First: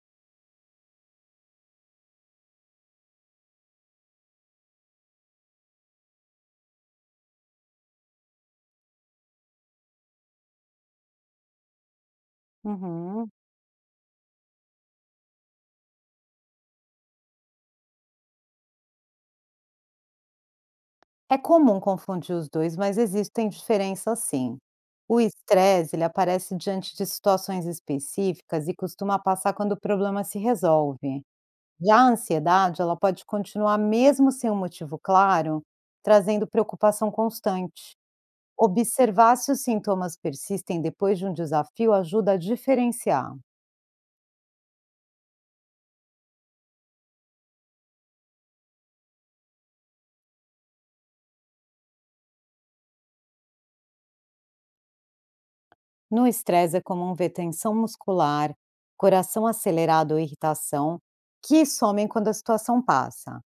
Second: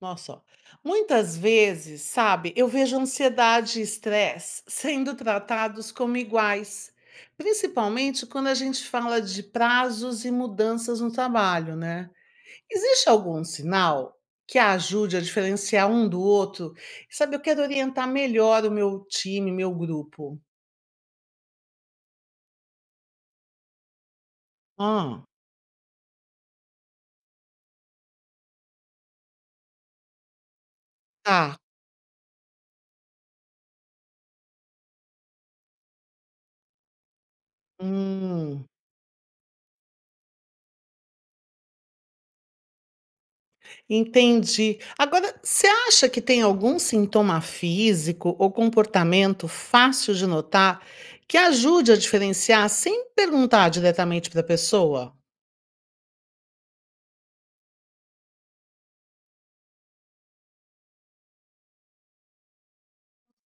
Nossa, ó. Muitas vezes, sabe, eu vejo ansiedade e estresse sendo tratados como iguais, principalmente quando a gente fala de prazos e mudanças no trabalho, né? Existe Uhum. algum sinal que ajude a diferenciar um do outro? Sabe, eu quero orientar melhor o meu time, meu grupo. É comum confundir os 2, mas existem diferenças sim. O Ah, estresse, ele aparece diante de situações específicas e costuma passar quando o problema se resolve. tá. Já a ansiedade, ela pode continuar mesmo sem um motivo claro, trazendo preocupação constante. Hum. Observar se os sintomas persistem depois de um desafio ajuda a diferenciar. Entendi. Agora, você acha que tem algum sintoma físico ou comportamento fácil de notar que ajude a diferenciar sem perguntar diretamente para a pessoa? No estresse, é comum ver tensão muscular, coração acelerado ou irritação, que somem quando a situação passa.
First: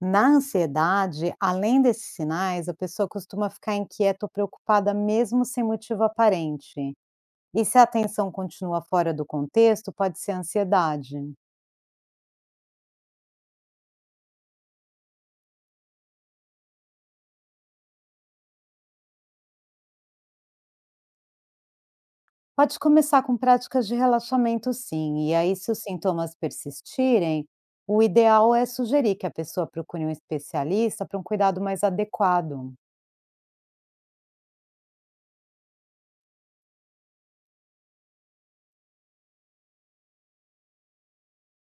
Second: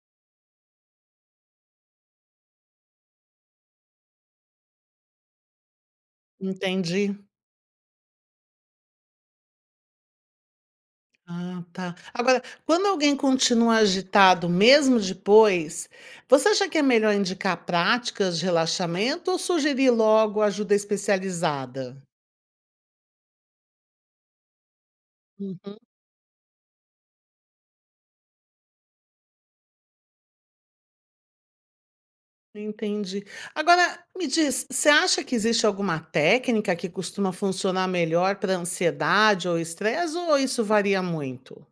Na ansiedade, além desses sinais, a pessoa costuma ficar inquieta ou preocupada mesmo sem motivo aparente. Entendi. E se a atenção continua fora do contexto, pode ser ansiedade. Ah, tá. Agora, quando alguém continua agitado mesmo depois, você acha que é melhor indicar práticas de relaxamento ou sugerir logo ajuda especializada? Pode começar com práticas de relaxamento, sim, e aí, se os sintomas persistirem, o ideal é sugerir que a pessoa procure um especialista para um cuidado mais adequado. Entendi. Agora, me diz, você acha que existe alguma técnica que costuma funcionar melhor para ansiedade ou estresse, ou isso varia muito?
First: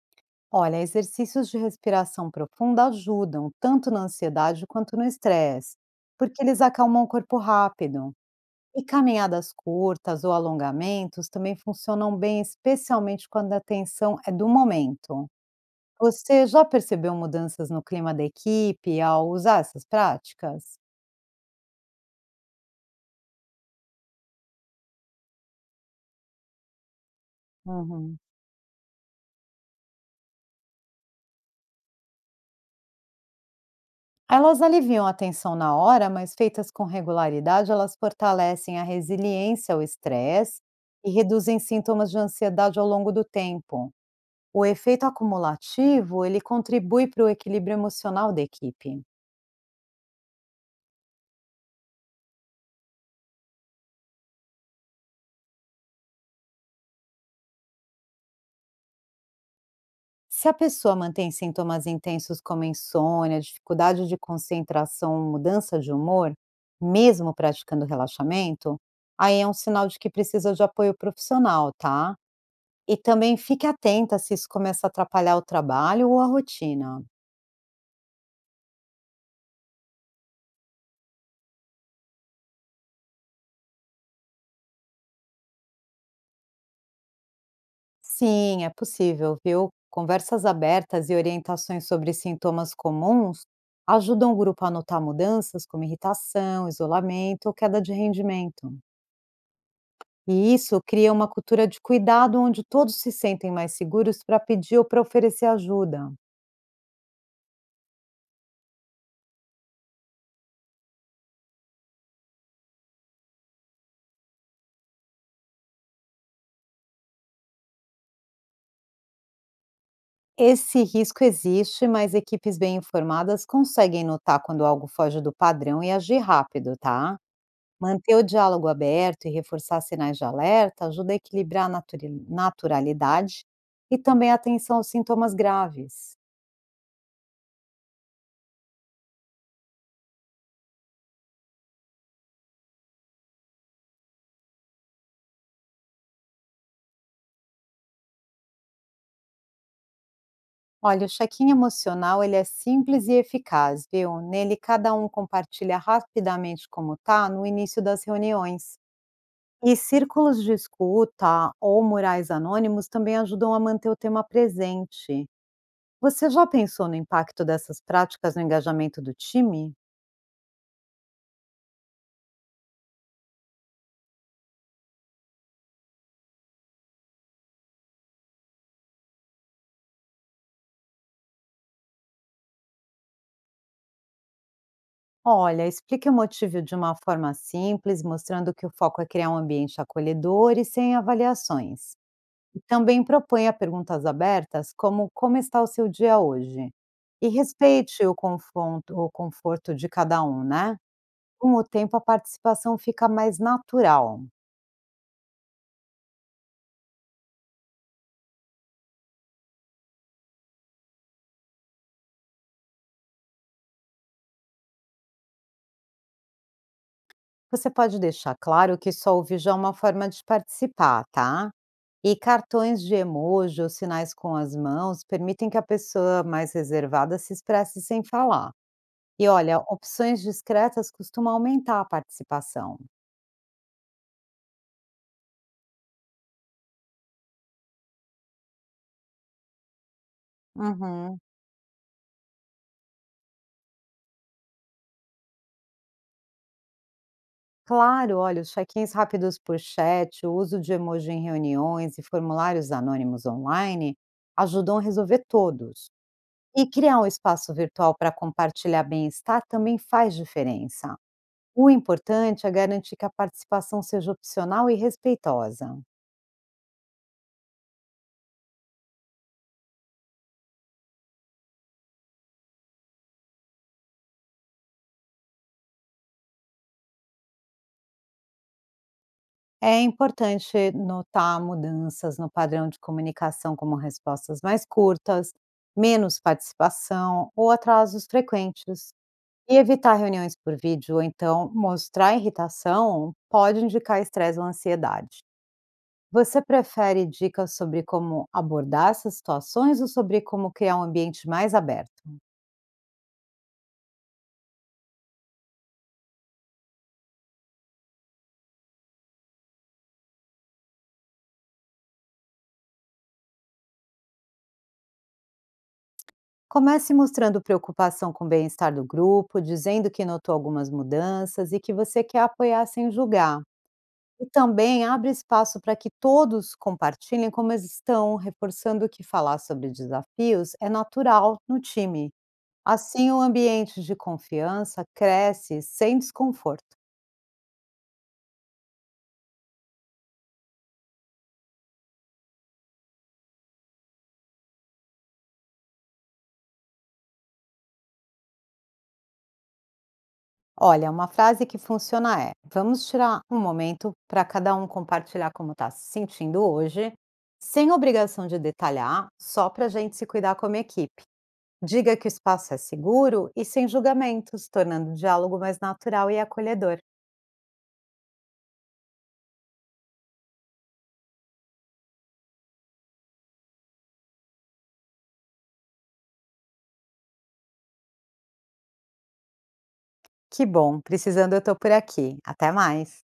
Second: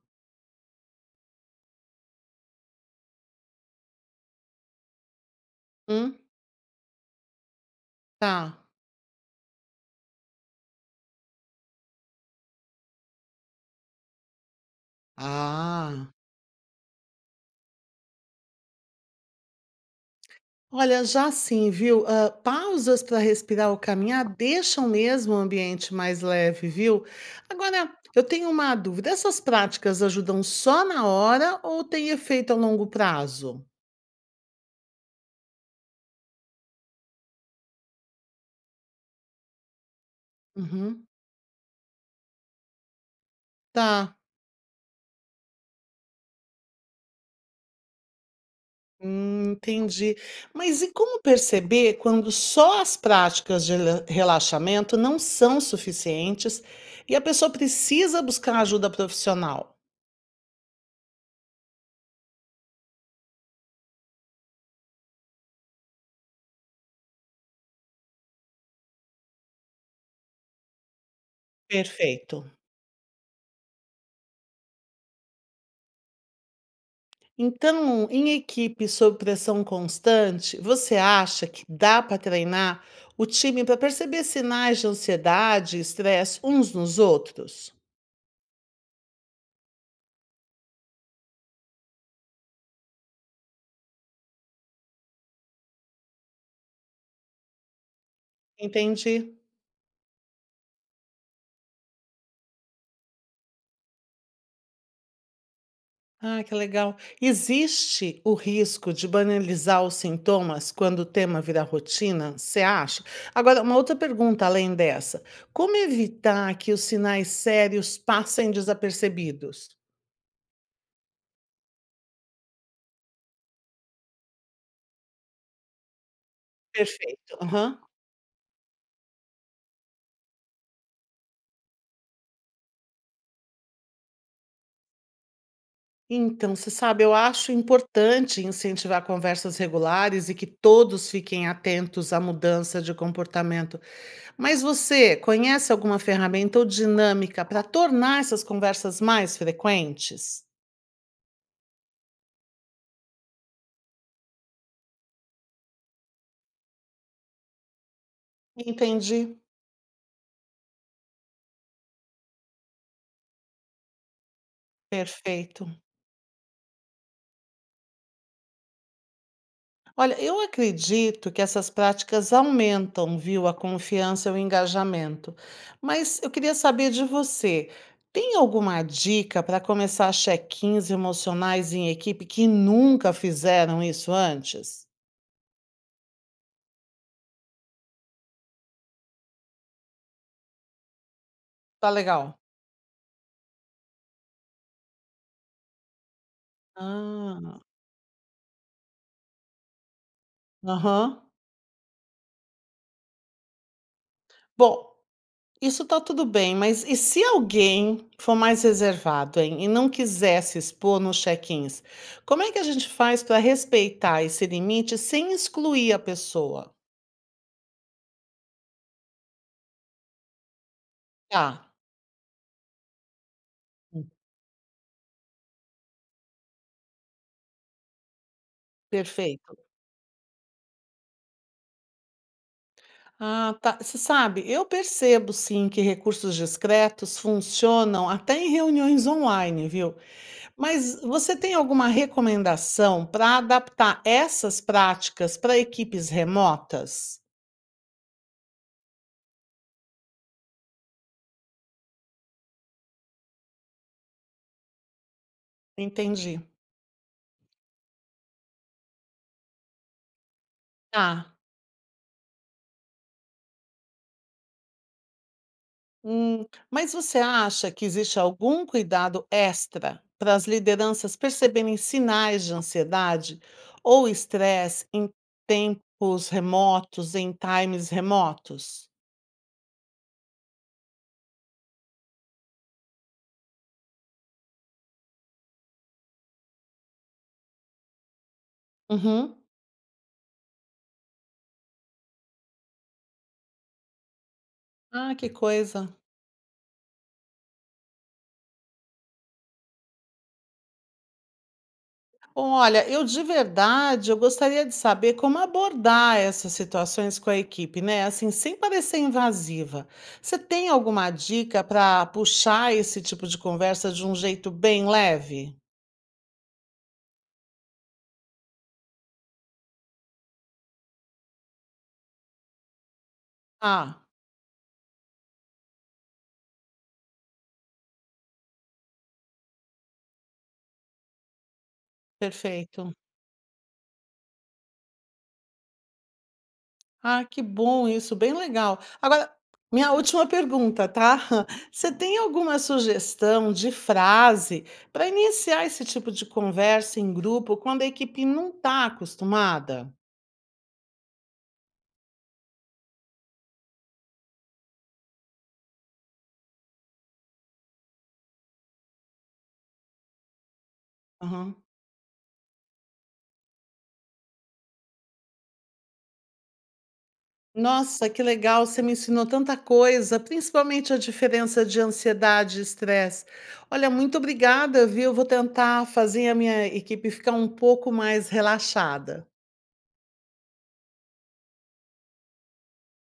Olha, exercícios de respiração profunda ajudam, tanto na ansiedade quanto no estresse, Hum, porque eles acalmam o corpo rápido. tá. E caminhadas curtas ou alongamentos também funcionam bem, especialmente quando a tensão é do momento. Ah, Você já percebeu mudanças no clima da equipe ao usar essas práticas? olha, já sim, viu? Ah, pausas para respirar ou caminhar deixam mesmo o ambiente mais leve, viu? Agora, Uhum. eu tenho uma dúvida: essas práticas ajudam só na hora ou têm efeito a longo prazo? Elas aliviam a tensão na hora, mas feitas com regularidade, elas fortalecem a resiliência ao estresse Uhum, e reduzem sintomas de ansiedade ao longo do tempo. tá. O efeito acumulativo, ele contribui para o equilíbrio emocional da equipe. Entendi. Mas e como perceber quando só as práticas de relaxamento não são suficientes e a pessoa precisa buscar ajuda profissional? Se a pessoa mantém sintomas intensos como insônia, dificuldade de concentração, mudança de humor, mesmo praticando relaxamento, aí é um sinal de que precisa de apoio profissional, tá? Perfeito. E também fique atenta se isso começa a atrapalhar o trabalho ou a rotina. Então, em equipe sob pressão constante, você acha que dá para treinar o time para perceber sinais de ansiedade e estresse uns nos outros? Sim, é possível, viu? Conversas abertas e orientações sobre sintomas comuns ajudam o grupo a notar mudanças como irritação, isolamento ou queda de rendimento. Entendi. E isso cria uma cultura de cuidado onde todos se sentem mais seguros para pedir ou para oferecer ajuda. Ah, que legal. Existe o risco de banalizar os sintomas quando o tema vira rotina, você acha? Agora, uma outra pergunta além dessa. Como evitar que os sinais sérios passem desapercebidos? Esse risco existe, mas equipes bem informadas conseguem notar quando algo foge do padrão e agir rápido, tá? Perfeito. Aham. Manter o diálogo aberto e reforçar sinais de alerta ajuda a equilibrar a naturalidade e também a atenção aos sintomas graves. Então, você sabe, eu acho importante incentivar conversas regulares e que todos fiquem atentos à mudança de comportamento. Mas você conhece alguma ferramenta ou dinâmica para tornar essas conversas mais frequentes? Olha, o check-in emocional ele é simples e eficaz, viu? Nele cada um compartilha rapidamente como tá no início das reuniões. Entendi, E círculos de escuta ou murais anônimos também ajudam a manter o tema presente. perfeito. Você já pensou no impacto dessas práticas no engajamento do time? Olha, eu acredito que essas práticas aumentam, viu, a confiança e o engajamento. Mas eu queria saber de você, tem alguma dica para começar check-ins emocionais em equipe que nunca fizeram isso antes? Olha, explique o motivo de uma forma simples, mostrando que o foco é criar um ambiente acolhedor e sem Tá avaliações. legal. E também proponha perguntas abertas, como: como está o seu dia hoje? E Ah, respeite o conforto de cada um, né? aham. Com o tempo, a participação fica mais natural. Bom, isso tá tudo bem, mas e se alguém for mais reservado, hein, e não quiser se expor nos check-ins, como é que a gente faz para respeitar esse limite sem excluir a pessoa? Você pode deixar claro que só o vídeo é uma forma de participar, Tá, tá? E cartões de emoji ou hum, sinais com as mãos permitem que a pessoa mais reservada se expresse sem falar. E perfeito. olha, opções discretas costumam aumentar a participação. Ah, tá. Você sabe, eu percebo sim que recursos discretos funcionam até em reuniões online, viu? Mas Uhum. você tem alguma recomendação para adaptar essas práticas para equipes remotas? Claro, olha, os check-ins rápidos por chat, o uso de emoji em reuniões e formulários anônimos online ajudam a resolver todos. Entendi. E criar um espaço virtual para compartilhar bem-estar também faz diferença. Tá. O importante é garantir que a participação seja opcional e respeitosa. Mas você acha que existe algum cuidado extra para as lideranças perceberem sinais de ansiedade ou estresse em tempos remotos, em times remotos? É importante notar mudanças no padrão de comunicação, como respostas mais curtas, menos participação ou atrasos frequentes. Uhum. E evitar reuniões por vídeo ou então mostrar irritação pode indicar estresse ou Ah, ansiedade. que coisa. Você prefere dicas sobre como abordar essas situações ou sobre como criar um ambiente mais aberto? Olha, eu de verdade, eu gostaria de saber como abordar essas situações com a equipe, né? Assim, sem parecer invasiva. Você tem alguma dica para puxar esse tipo de conversa de um jeito bem leve? Comece mostrando preocupação com o bem-estar do grupo, dizendo que notou algumas mudanças e que você quer apoiar sem julgar. Ah. E também abre espaço para que todos compartilhem como eles estão, reforçando que falar sobre desafios é natural no time. Perfeito. Assim, o ambiente de confiança cresce sem desconforto. Ah, que bom isso, bem legal. Agora, minha última pergunta, tá? Você tem alguma sugestão de frase para iniciar esse tipo de conversa em grupo quando a equipe não está acostumada? Olha, uma frase que funciona é: vamos tirar um momento para cada um compartilhar como está se sentindo hoje, sem obrigação de detalhar, só para a gente se cuidar como equipe. Aham. Diga que o espaço é seguro e sem julgamentos, tornando o diálogo mais natural e acolhedor. Nossa, que legal, você me ensinou tanta coisa, principalmente a diferença de ansiedade e estresse. Olha, muito obrigada, viu? Eu vou tentar fazer a minha equipe ficar um pouco mais relaxada. Que bom, precisando eu estou por aqui. Até mais.